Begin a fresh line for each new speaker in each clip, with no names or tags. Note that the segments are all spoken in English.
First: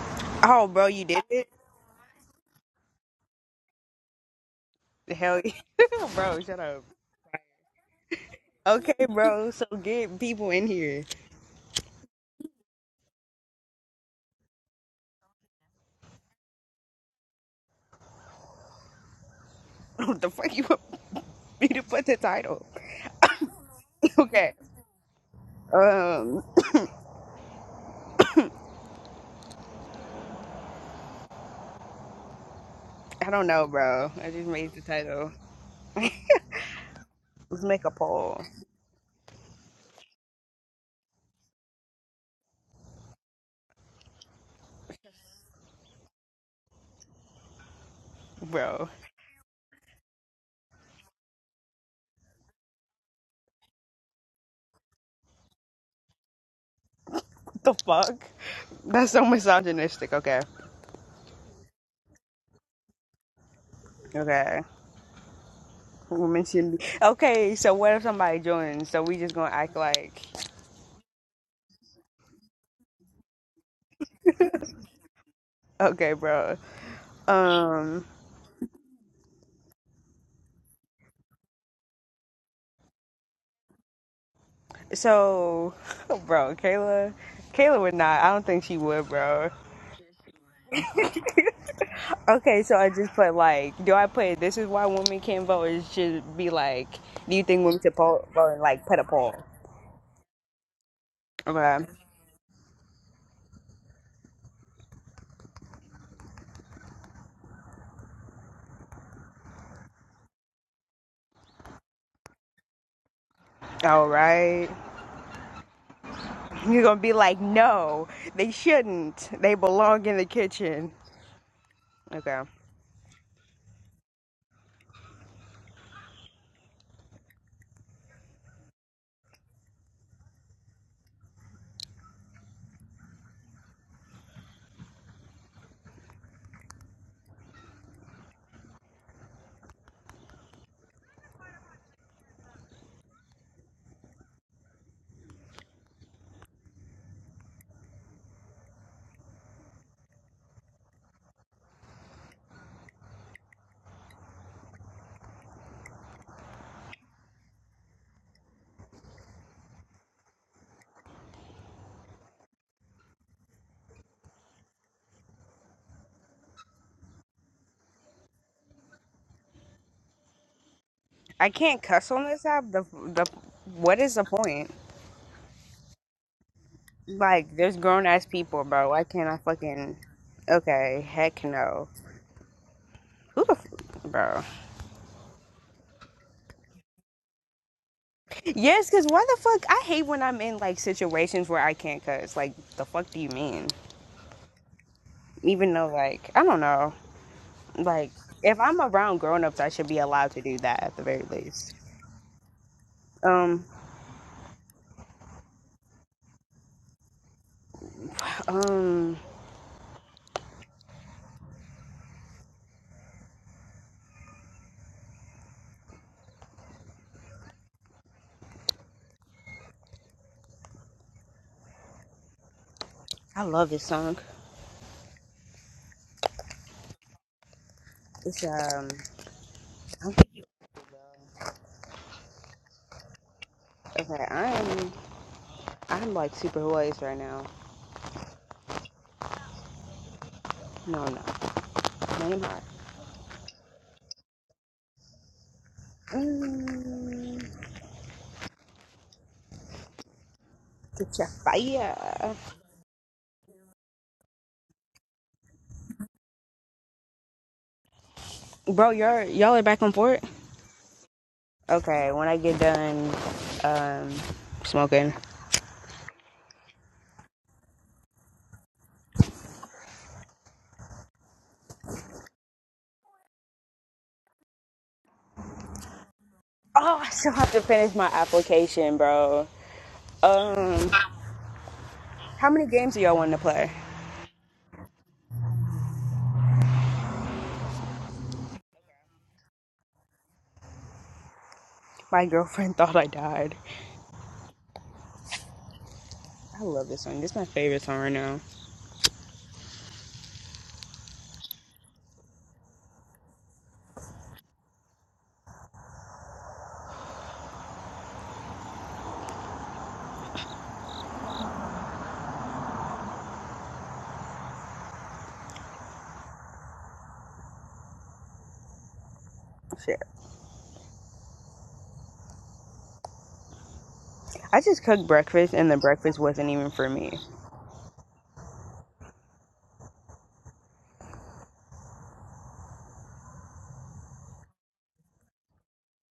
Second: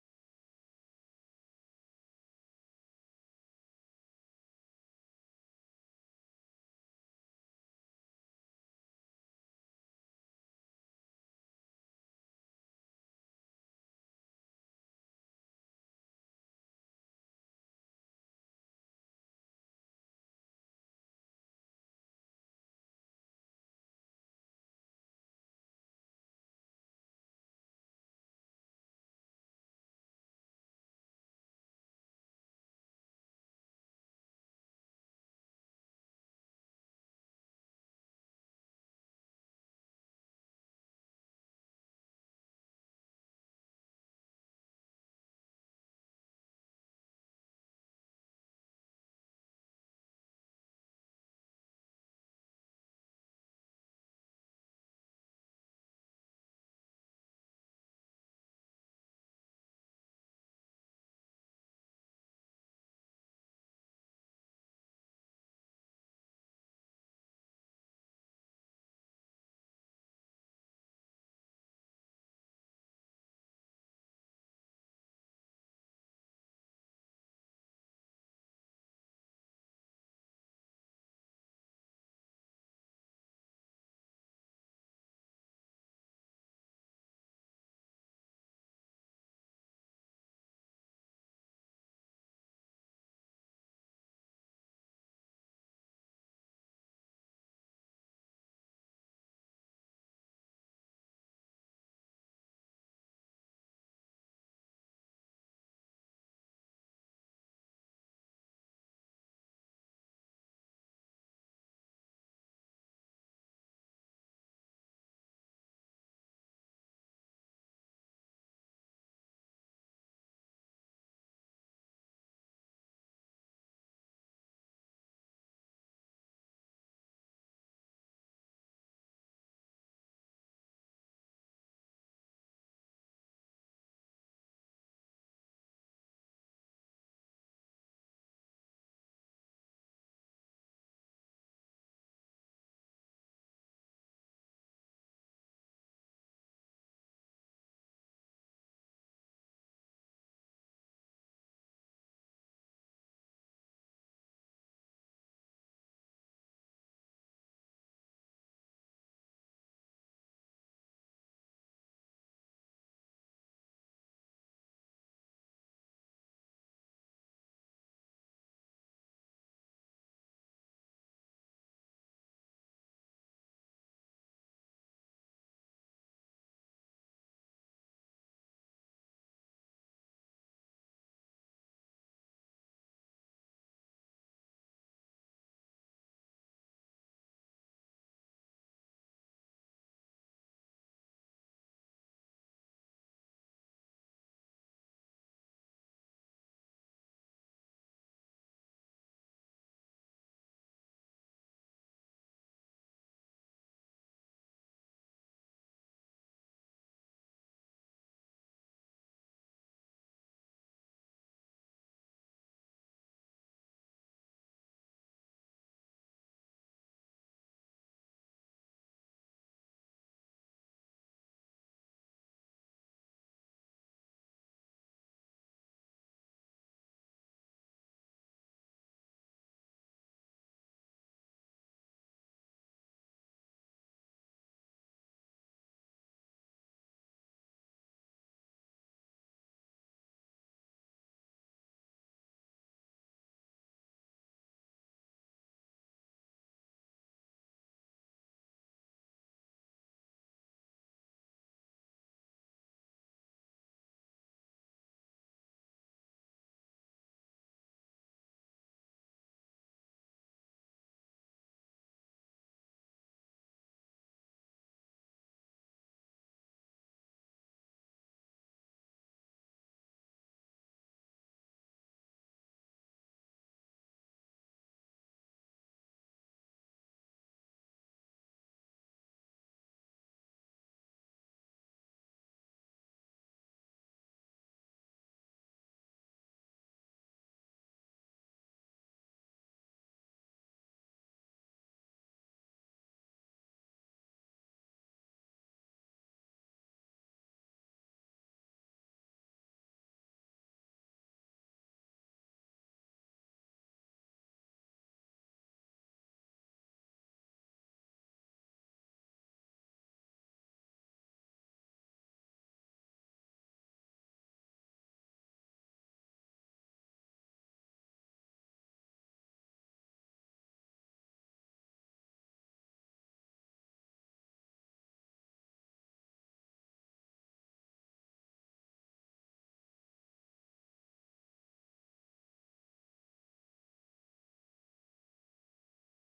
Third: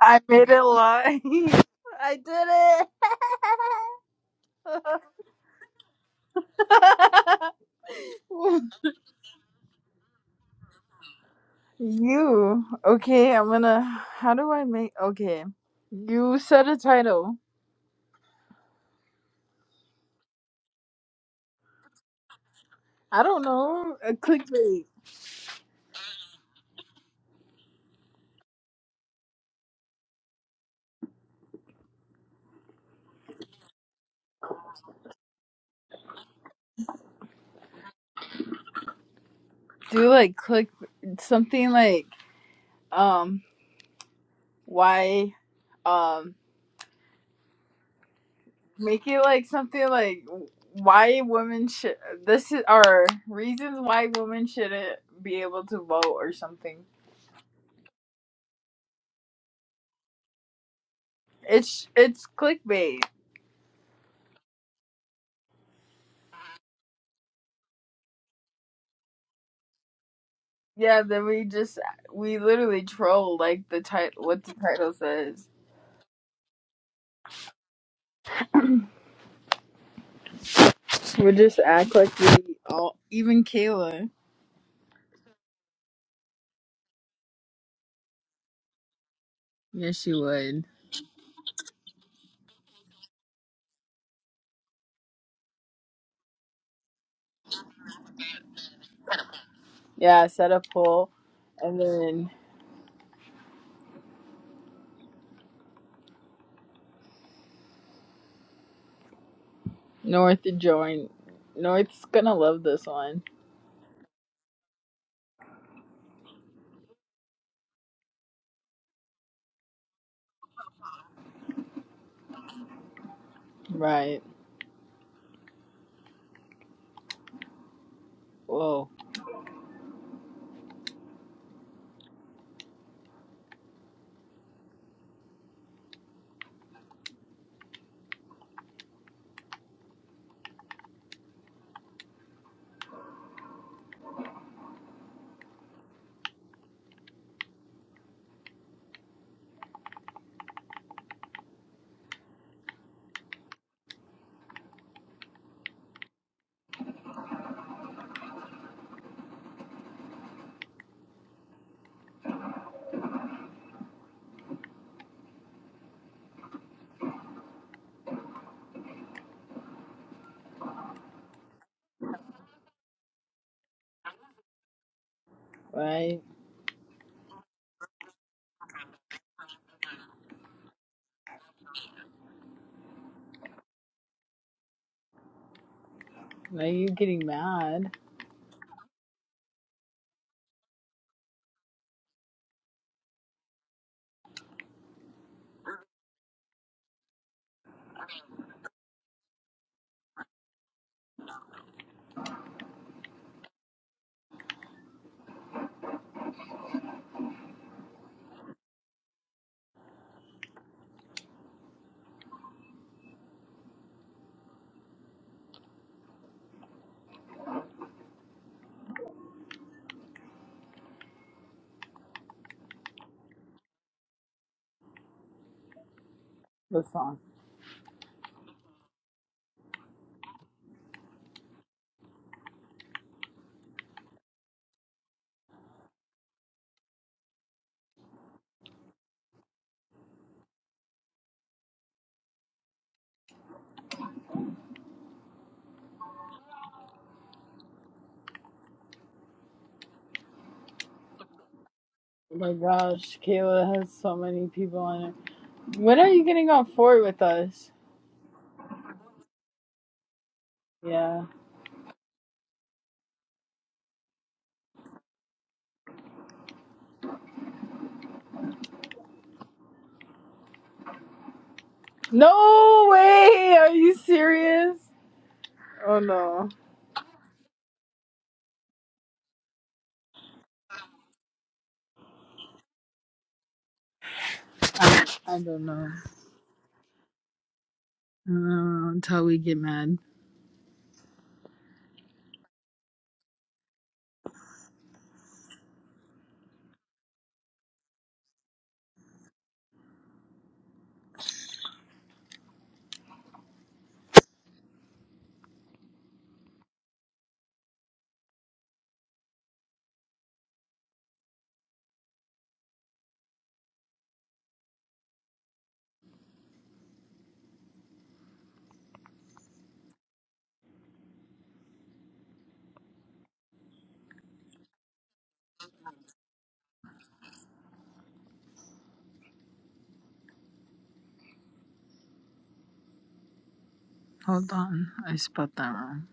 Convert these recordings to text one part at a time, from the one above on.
I made it
Oh, bro, you
live.
did it?
I did
Hell yeah. bro, shut up.
it.
Okay, bro, so get people in here.
you. Okay, I'm gonna. How do I make. Okay. You said a title.
What the fuck you want me to put the title?
I don't know. A
okay.
clickbait.
Um, I don't know, bro. I just made the title. Let's make a poll.
Do like click something like, um, why, um,
Bro,
make it like something like why women should. This is or reasons why women shouldn't be able to vote or something.
what the fuck? That's so misogynistic. Okay.
It's it's clickbait.
Okay. We mentioned. Okay, so what if somebody joins? So we just gonna act like.
Yeah, then we just we literally troll like the title what the title says.
Okay, bro. Um,
We just act like we all even Kayla.
so, bro, Kayla. Kayla would not. I don't think she would, bro.
Yeah, she would.
Okay, so I just put like, do I put this is why women can't vote? It should be like, do you think women should po- vote and like put a poll?
Yeah, I set a poll and
Okay.
then North joined. North's gonna love this one.
All right. You're gonna be like, no, they shouldn't. They belong in the kitchen. Okay.
Right. Whoa.
I can't cuss on this app. The the what is the point?
Right.
Like, there's grown ass people, bro. Why can't I fucking? Okay, heck no. Who the f- bro?
Now you're getting mad.
Yes, because why the fuck? I hate when I'm in like situations where I can't cuss. Like, the fuck do you mean? Even though, like, I don't know. Like, if I'm around grown ups, I should be allowed to do that at the very least. Um, um, I love this song.
The song.
It's, um, I'm Okay, I'm I'm like super hoarse right now. No, no, name hot. Mm, get your fire,
Oh my gosh, Kayla has so many people on it. When are you getting on forward with us?
bro. Y'all y'all are back and forth.
Yeah.
Okay, when I get done um, smoking.
No way! Are you serious? Oh no.
Oh, I still have to finish my application, bro. Um, how many games do y'all want to play?
I, I don't know. I don't know until we get mad.
My girlfriend thought I died. I love this song. This is my favorite song right now. Shit. I just cooked breakfast, and the breakfast wasn't even for me.
Hold on, I spelled that wrong.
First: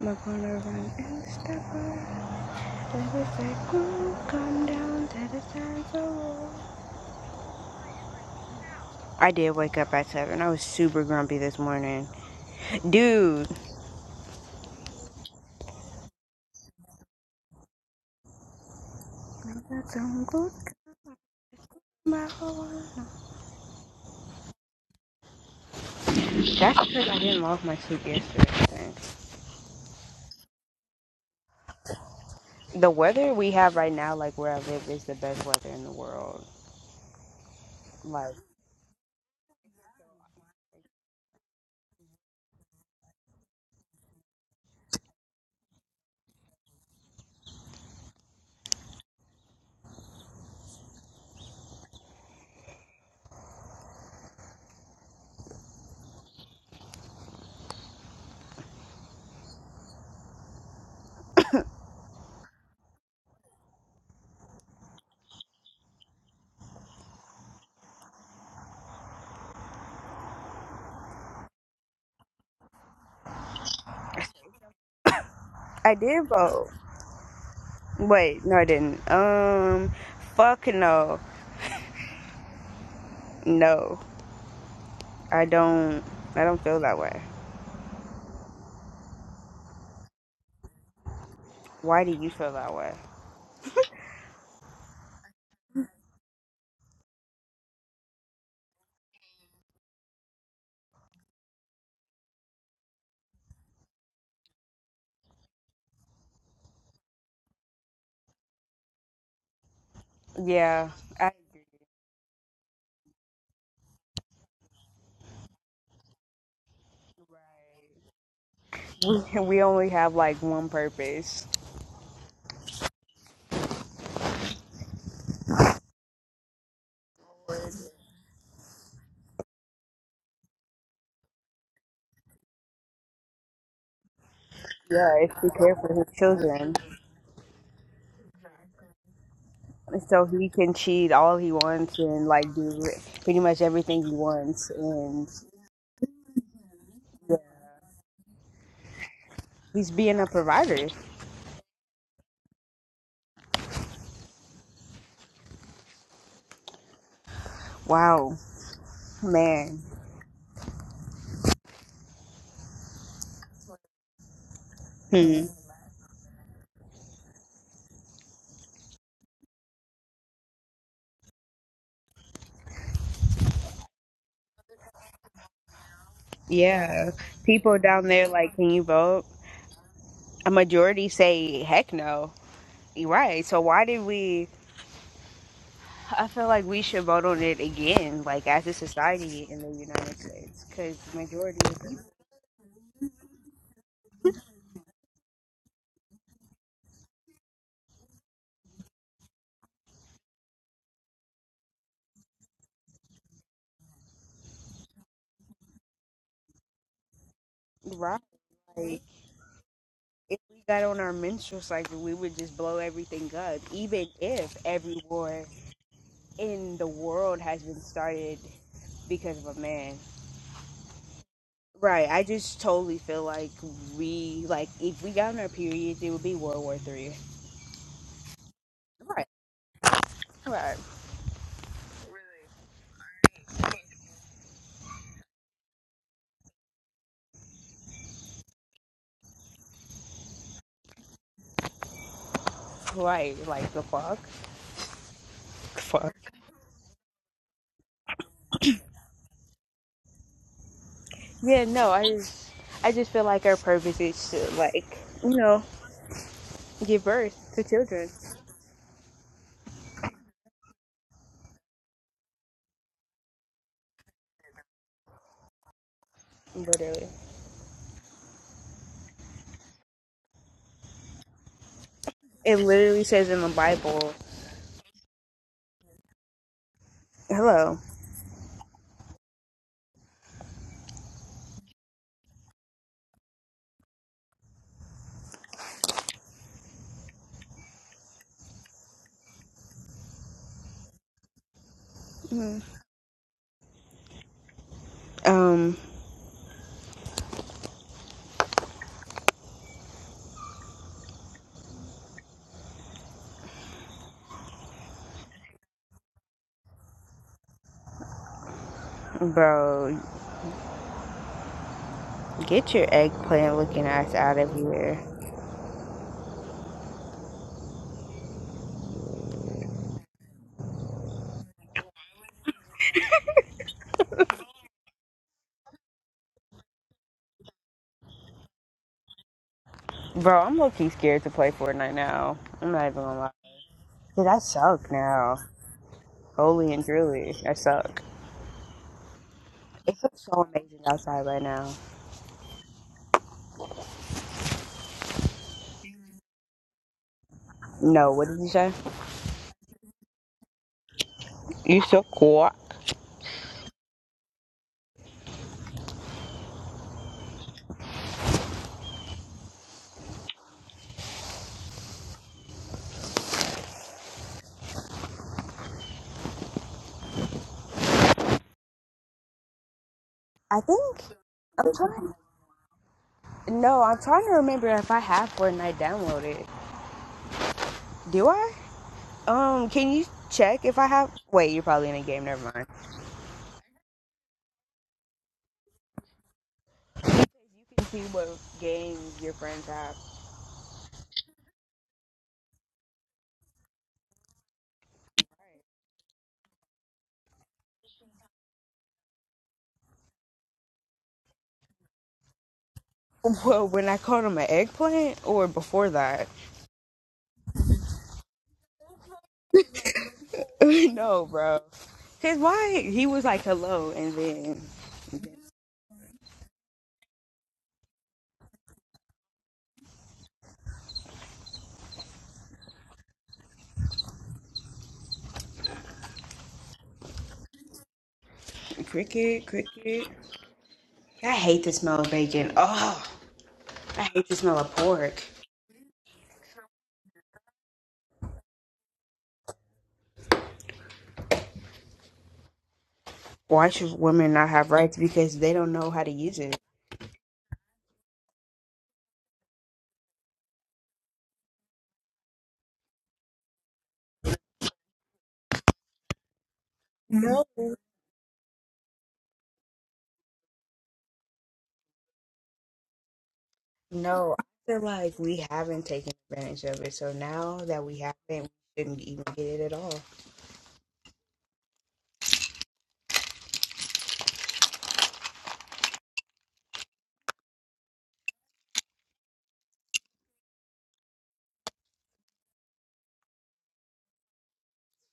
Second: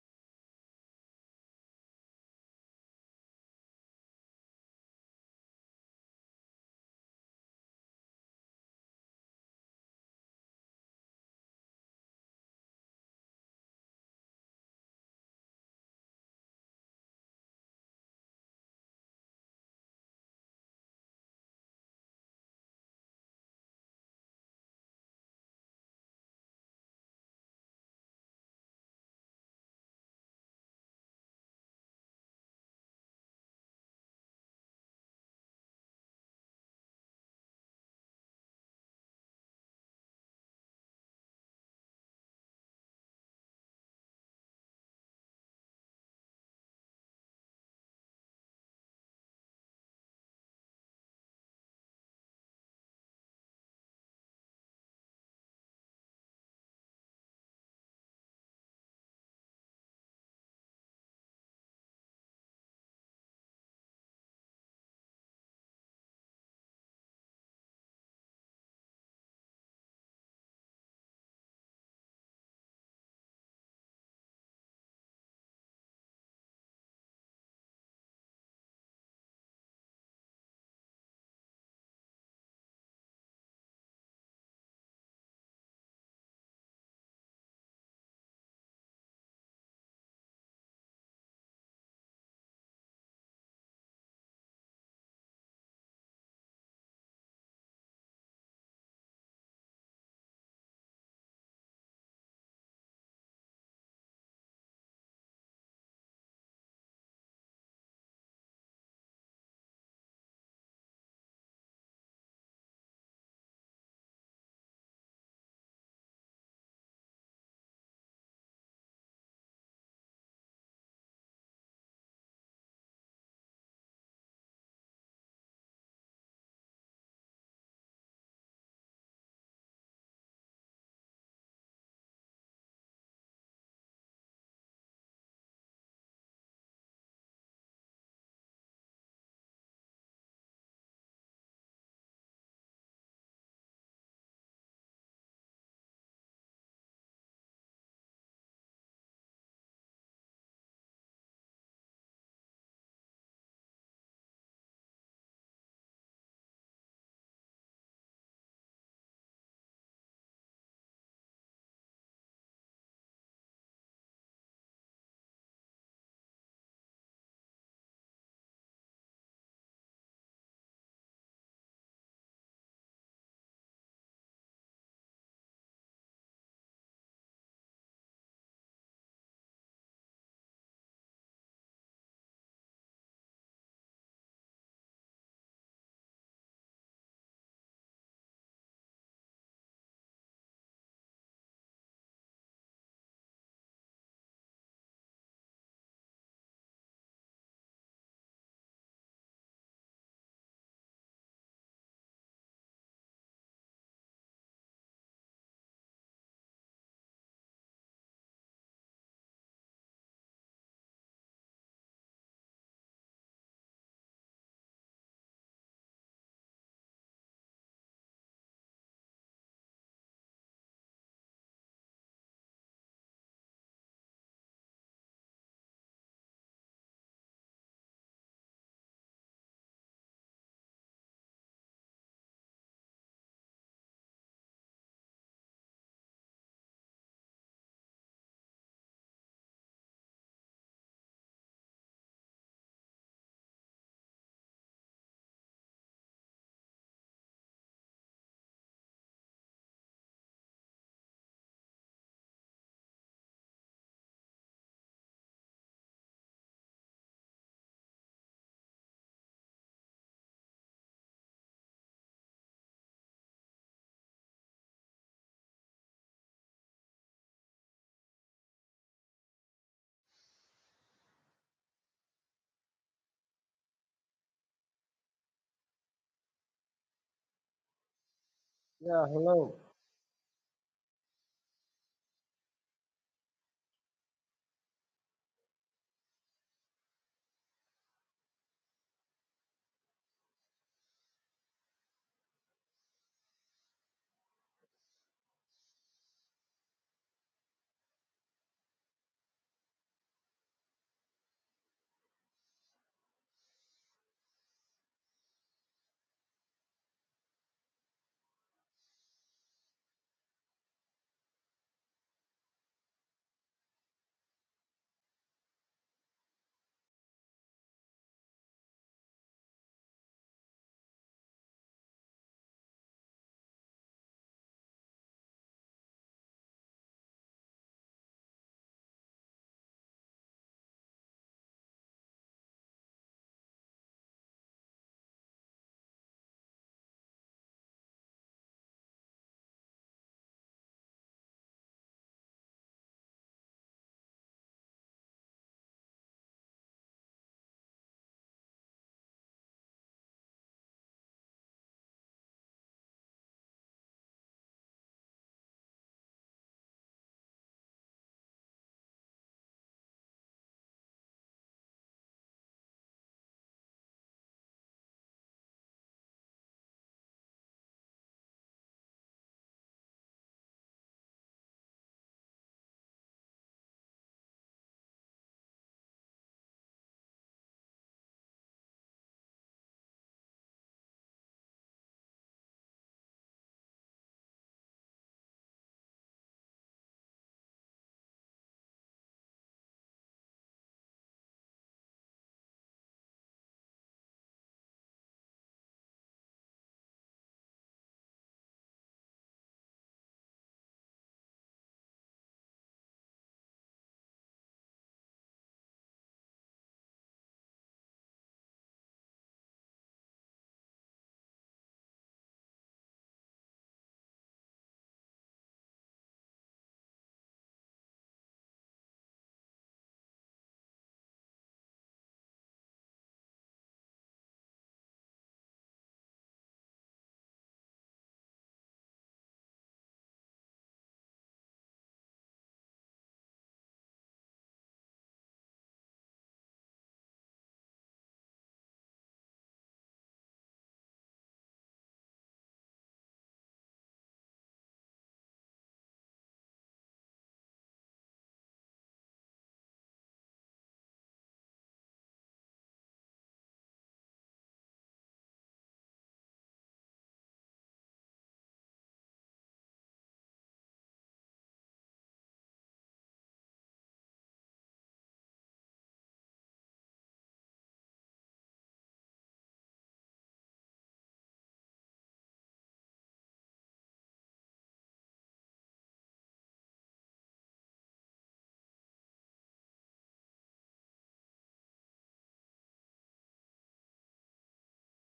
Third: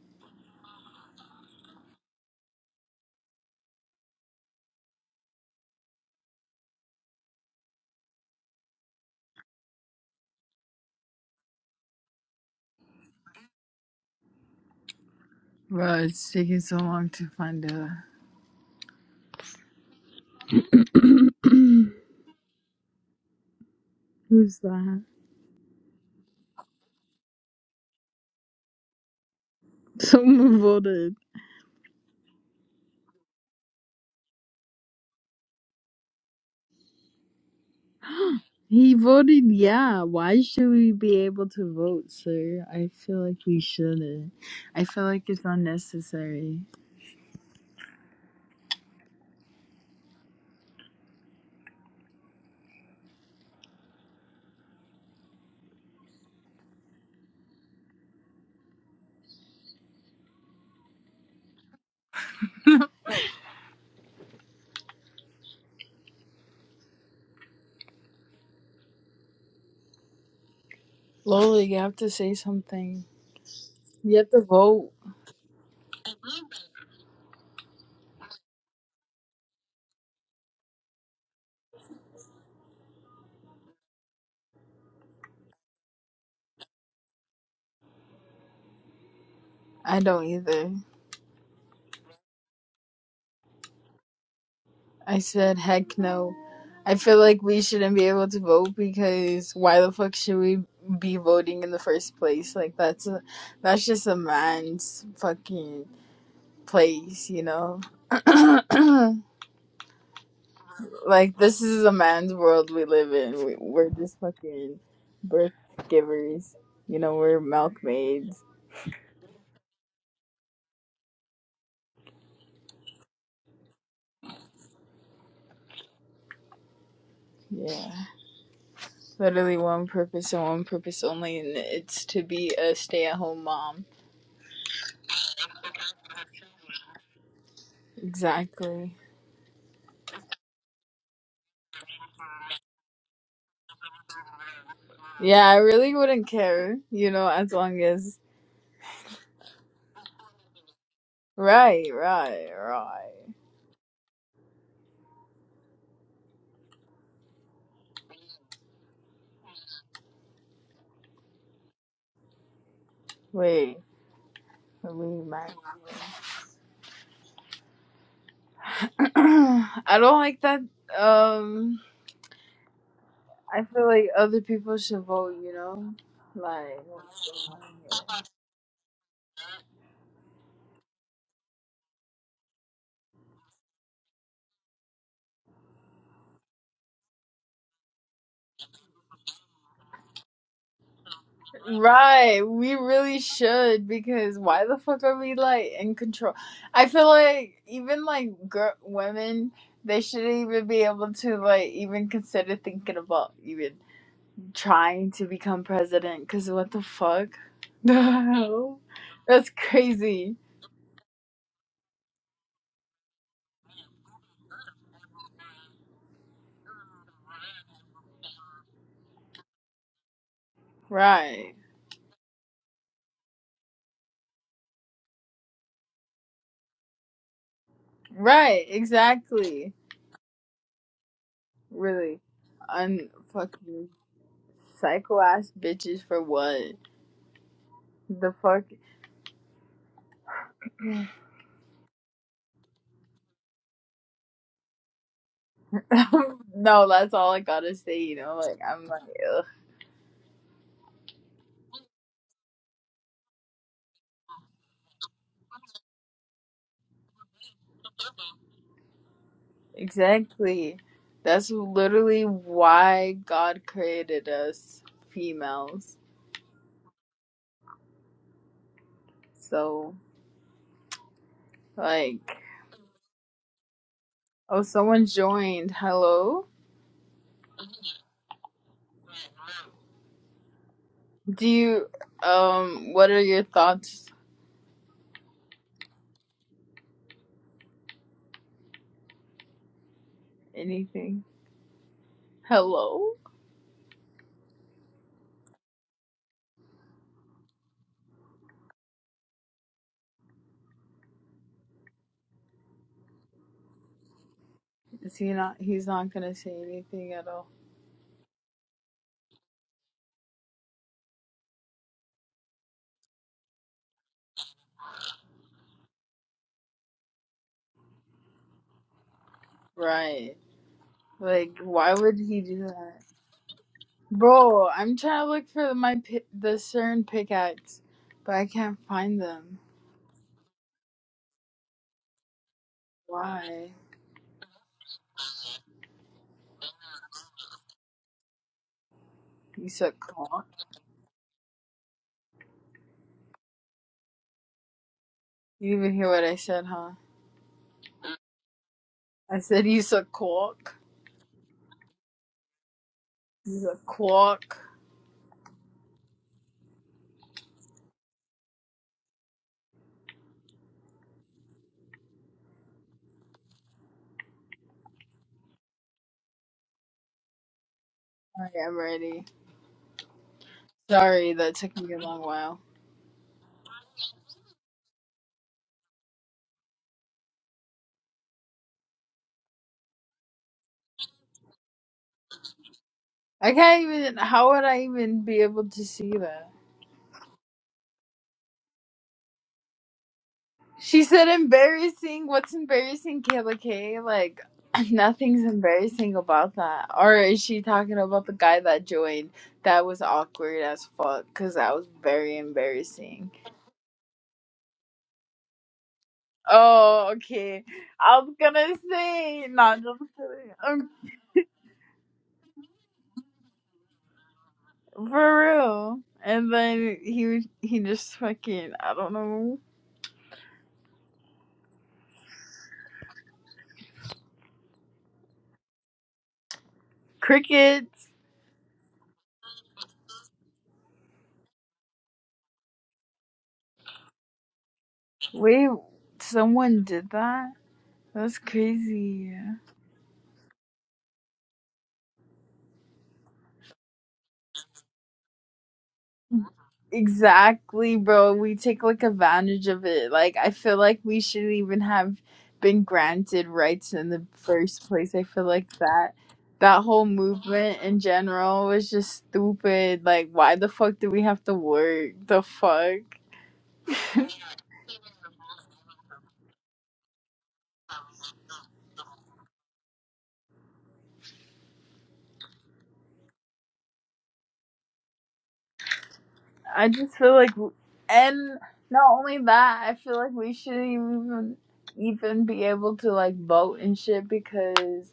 I'm gonna run and stop her. There is a cool calm down that is time to the side of the wall. I did wake up at seven. I was super grumpy this morning, dude.
Well, it's taking so long to find a.
I got some good. My whole life.
Who's that?
That's because I didn't log my sleep yesterday. I think.
Someone voted.
The weather we have right now, like where I live, is the best weather in the world. Like
He voted yeah. Why should we be able to vote, sir? I feel like we shouldn't. I feel like it's unnecessary. Lola, you have to say something. You have to vote.
I did vote. Wait, no, I didn't. Um, fuck no, no. I don't. I don't feel that way.
I don't either.
Why do you feel that way?
I said, heck no. I feel like we shouldn't be able to vote because why the fuck should we be voting in the first place? Like that's a, that's just a man's fucking place, you know.
Yeah, I
like this
agree.
is a man's world we live in. We, we're just fucking birth givers, you know. We're milkmaids.
Right. We we only have like one purpose.
Yeah, literally one purpose and one purpose only, and it's to be a stay-at-home mom.
Yeah, it's to care for his children,
Exactly.
so he can cheat all he wants and like do pretty much everything he wants and.
Yeah, I really wouldn't care, you know, as long as.
He's being a provider.
Right, right, right.
Wow, man.
Wait, we
Hmm.
might. I don't like that. Um, I feel like other people should vote, you know? Like.
Yeah. People down there like, can you vote? A majority say, heck no. You're Right. So why did we? I feel like we should vote on it again, like as a society in the United States, because the majority of people,
Right, we really should because why the fuck are we like in control? I feel like even like girl, women, they shouldn't even be able to like even consider thinking about even. trying to become president because what the fuck? The
right?
hell?
Like,
That's crazy.
if we got on our menstrual cycle, we would just blow everything up, even if every war in the world has been started because of a man.
Right.
Right. I just totally feel like we like if we got on our periods, it would be World War Three.
Right,
Right.
exactly.
Right.
Really. Unfucking psycho ass bitches for what? The fuck?
Right. Like the fuck. Fuck.
no, that's all I gotta say, you know? Like, I'm like, ugh.
Yeah. No. I just I just feel like our purpose is to like you know give birth to children.
Exactly. That's literally why God created us females.
Literally.
So, like,
It literally says in the Bible.
oh, someone joined. Hello?
Hello.
Yeah, hello.
Do you um what are your thoughts? Anything?
Mhm.
Hello?
Um,
Is he not he's not gonna say anything at all.
bro, get your eggplant looking ass out of here.
Right. Like why would he do that? Bro, I'm trying to look for my pi- the CERN pickaxe, but I can't find them.
Bro, I'm low key scared to play Fortnite now. I'm not even gonna lie.
Why?
Dude, I suck now. Holy and truly, I suck.
You
It
suck
feels
cock.
so amazing outside right now.
You didn't even hear what I said, huh?
No, what did you say?
I said you suck cock.
You so cool.
You suck cock. Alright, I'm ready.
I think
Sorry, that took
I'm
me a
trying.
long while.
No, I'm trying to remember if I have Fortnite downloaded. Do I? Um, can you check if I have? Wait, you're probably in a game. Never mind.
I can't even how would I even be able to see that?
You can see what games your friends have.
She said embarrassing. What's embarrassing, Kayla K? Like nothing's embarrassing about that. Or is she talking about the guy that joined? That was awkward as fuck because that was very embarrassing.
Well, when I called him an eggplant, or before that?
Oh, okay. I was gonna say not just kidding. Um,
no, bro. Cause why? He was like, "Hello," and then
for real. And then he was- he just fucking I don't know crickets.
cricket, cricket. I hate the smell of bacon. Oh. I hate the smell of pork.
Wait, someone did that? That's crazy.
Why should women not have rights? Because they don't know how to use it.
Exactly, bro. We take like advantage of it. Like I feel like we should even have been granted rights in the first place. I feel like that that whole
No,
movement in general was just stupid. Like why the fuck do we have to work? The fuck?
no. I feel like we haven't taken advantage of it. So now that we haven't, we shouldn't even get it at all.
I just feel like and not only that, I feel like we shouldn't even even be able to like vote and shit because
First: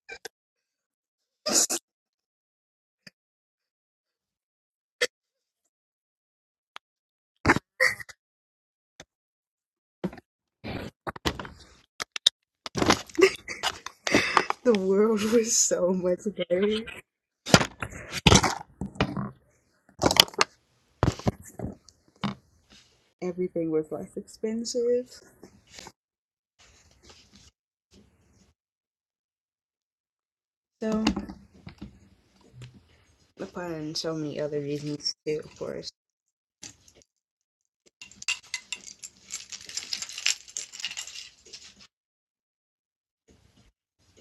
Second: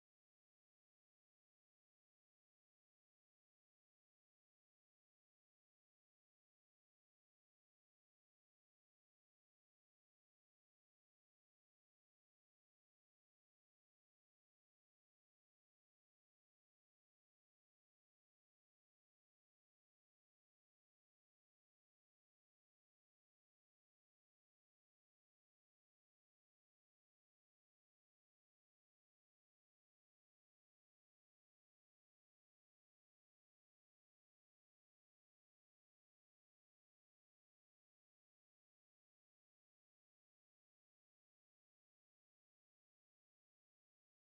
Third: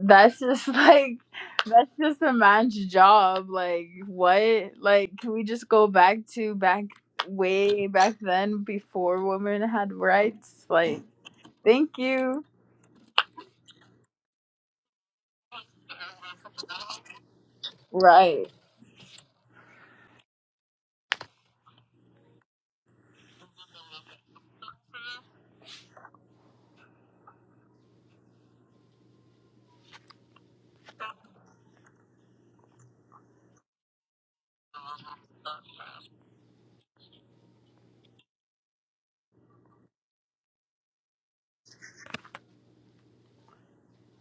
that's just like that's just a man's job like what like can we just go back to back way back then before women had rights like thank you
The world was so much better.
right
Everything was less expensive. So, upon so many other reasons too, of course.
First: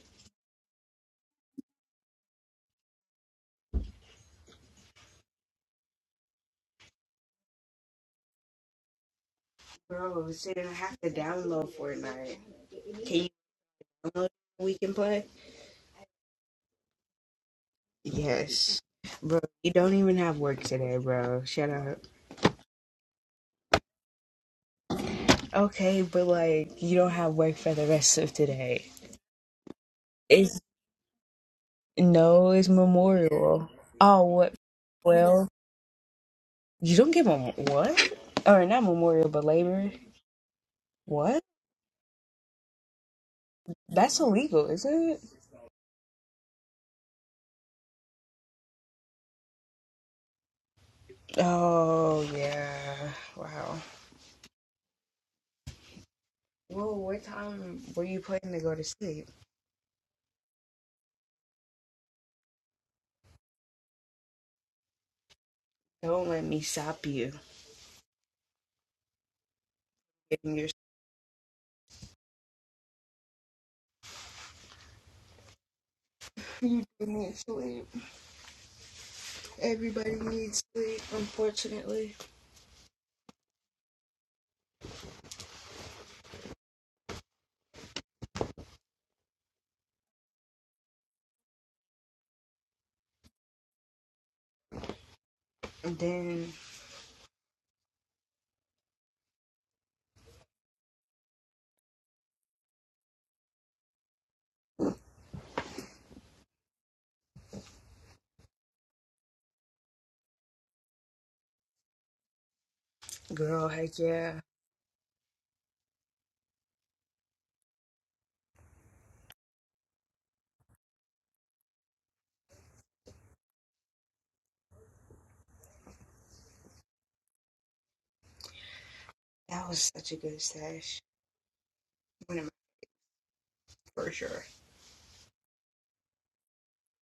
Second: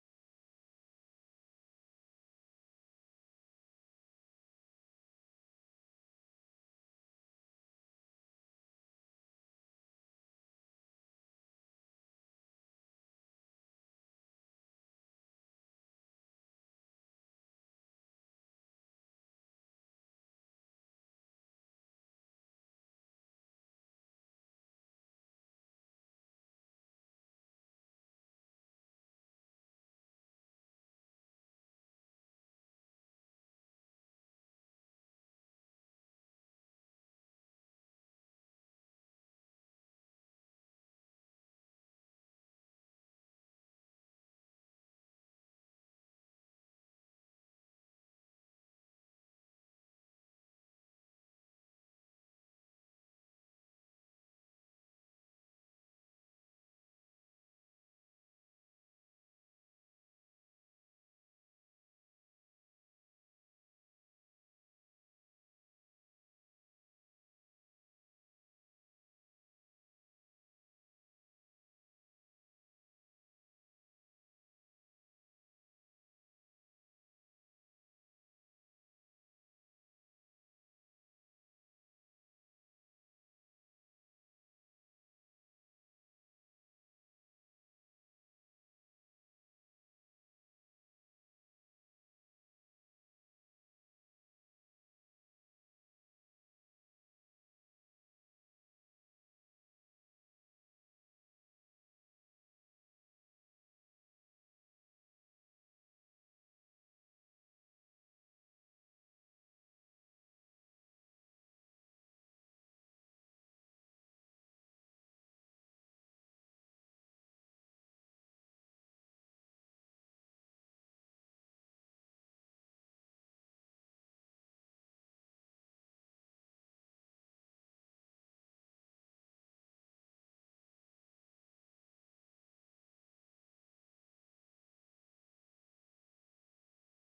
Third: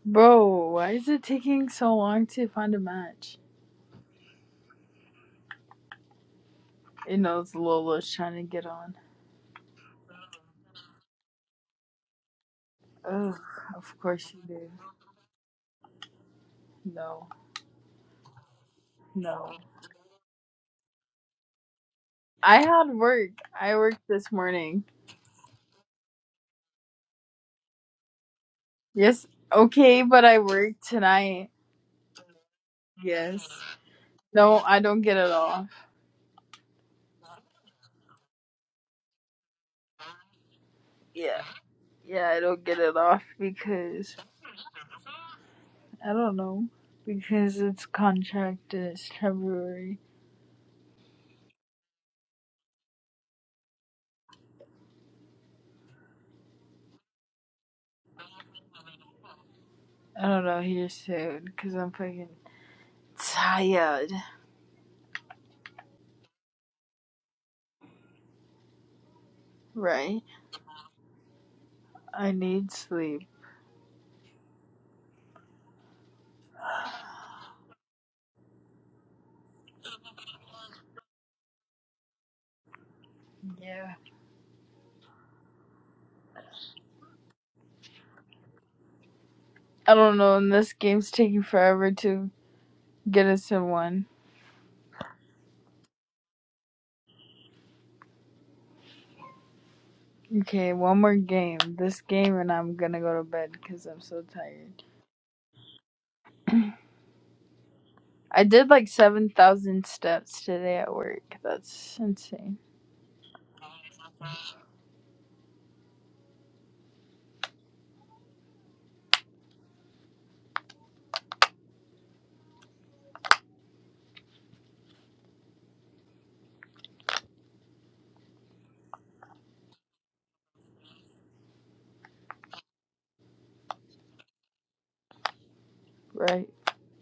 bro why is it taking so long to find a match it knows lolo's trying to get on
Bro, so you don't have to download Fortnite. Can you
Ugh, of
download
course
it
you
so
do
we can play?
no
Yes. Bro,
no
you don't even have work today, bro. Shut up.
i had work i worked this morning
Okay, but like you don't have work for the rest of today.
yes okay but i
It's
worked tonight
no, it's
yes
Memorial. Oh, what?
No, I don't get it
Well,
off.
you don't give them what? Or not Memorial, but Labor. What?
Yeah, yeah, I don't get it off because
That's illegal, is it?
I don't know because it's contracted. It's temporary.
Oh yeah. Wow. Well, what time were you planning to go to sleep?
I don't know here soon because I'm fucking tired.
Don't let me stop you.
Right?
Getting your
I need sleep.
you do need sleep. Everybody needs sleep, unfortunately.
Yeah. I don't know. And this game's taking forever to get us in one.
And then,
Okay, one more game. This game, and I'm gonna go to bed because I'm so tired. I did like seven thousand steps today at work. That's insane,
girl, heck yeah. That was such a good stash. for sure.
right?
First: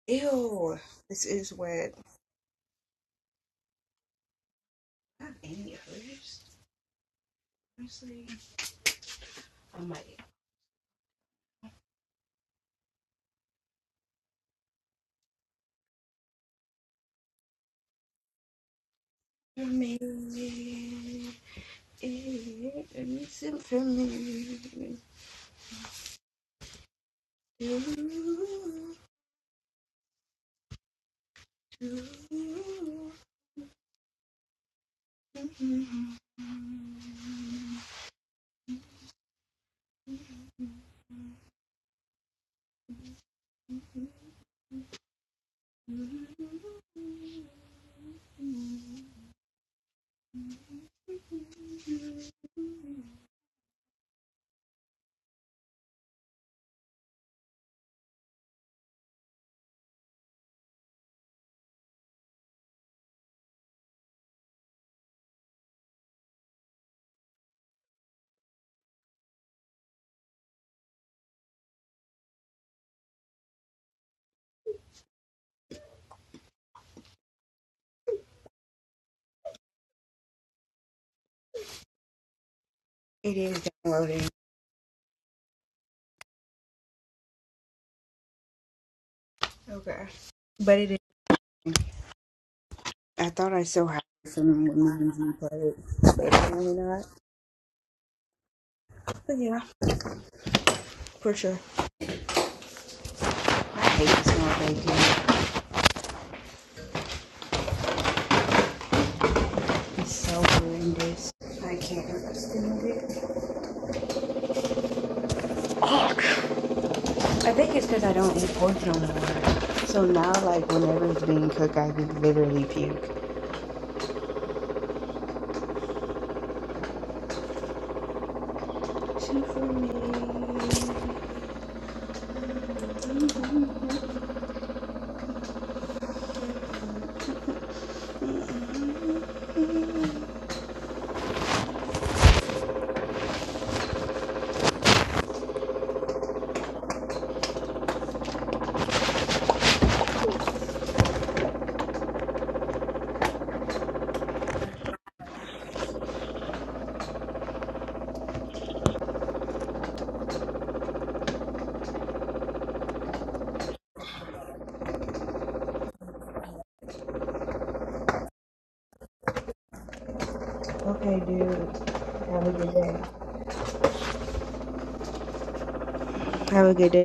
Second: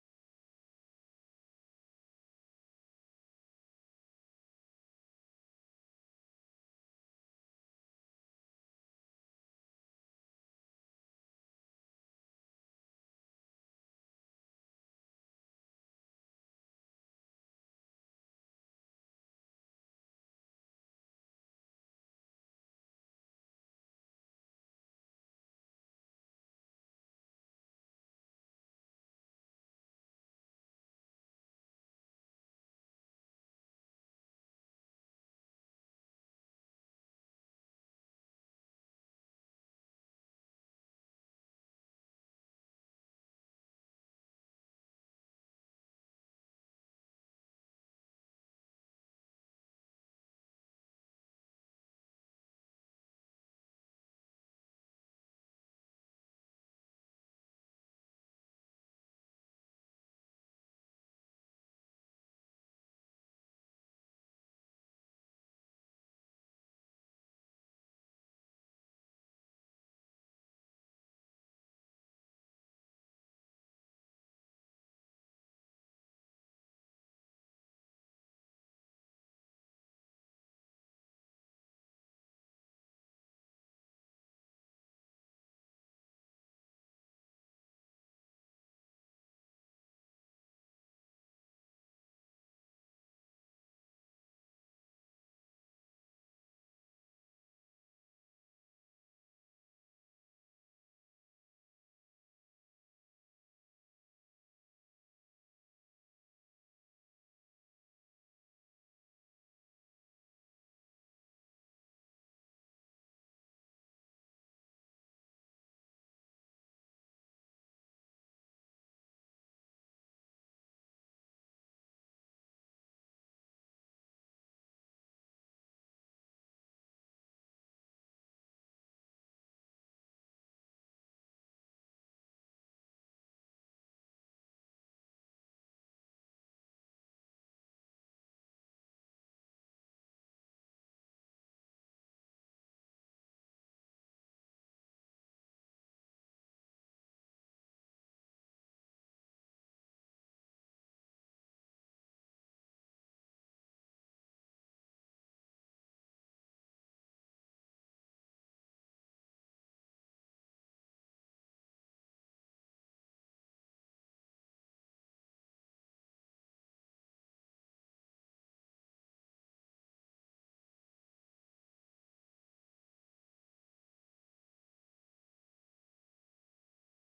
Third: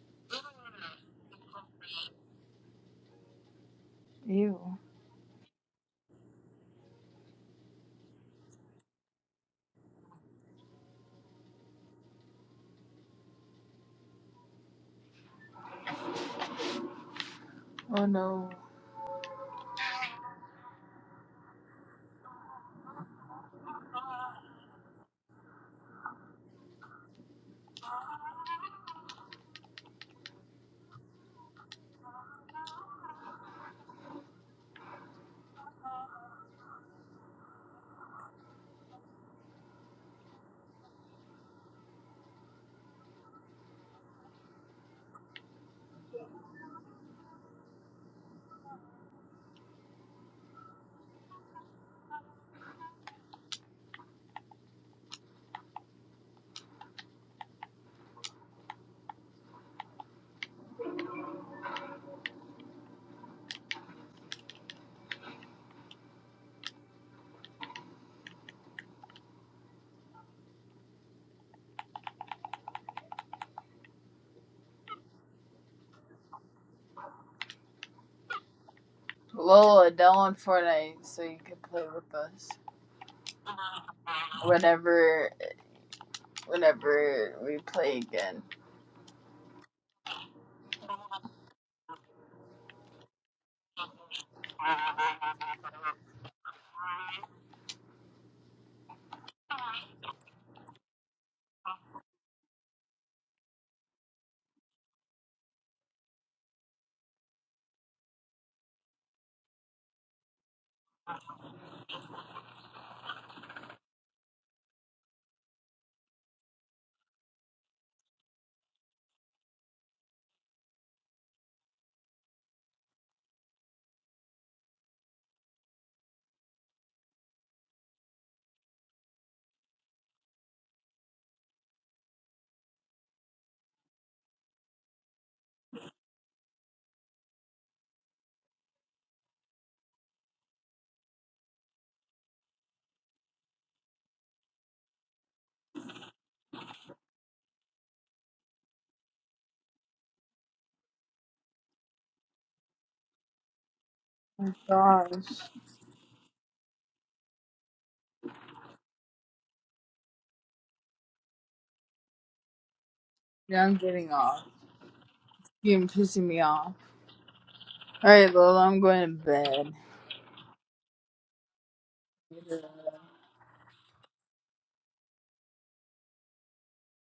Ew, this is wet.
Ew.
Not any hers. Honestly, I might.
Oh no.
For me, it's for me. Do, do. Mm-hmm.
Lola, download Fortnite so you can play with us
It is downloading.
whenever whenever we play again.
Okay. But it is. I thought I still had some with mine on the plate, but apparently not. But yeah, for sure. I hate the smell of bacon. It's so horrendous. I can't understand it. I think it's because I don't eat pork no more. So now, like, whenever it's being cooked, I could literally puke. Shoot for me. Mm-hmm.
Oh my gosh. Yeah, I'm getting off. You're pissing me off. Alright, Lola, I'm going to
Okay, dude. Have a
bed.
good day. Have a good day.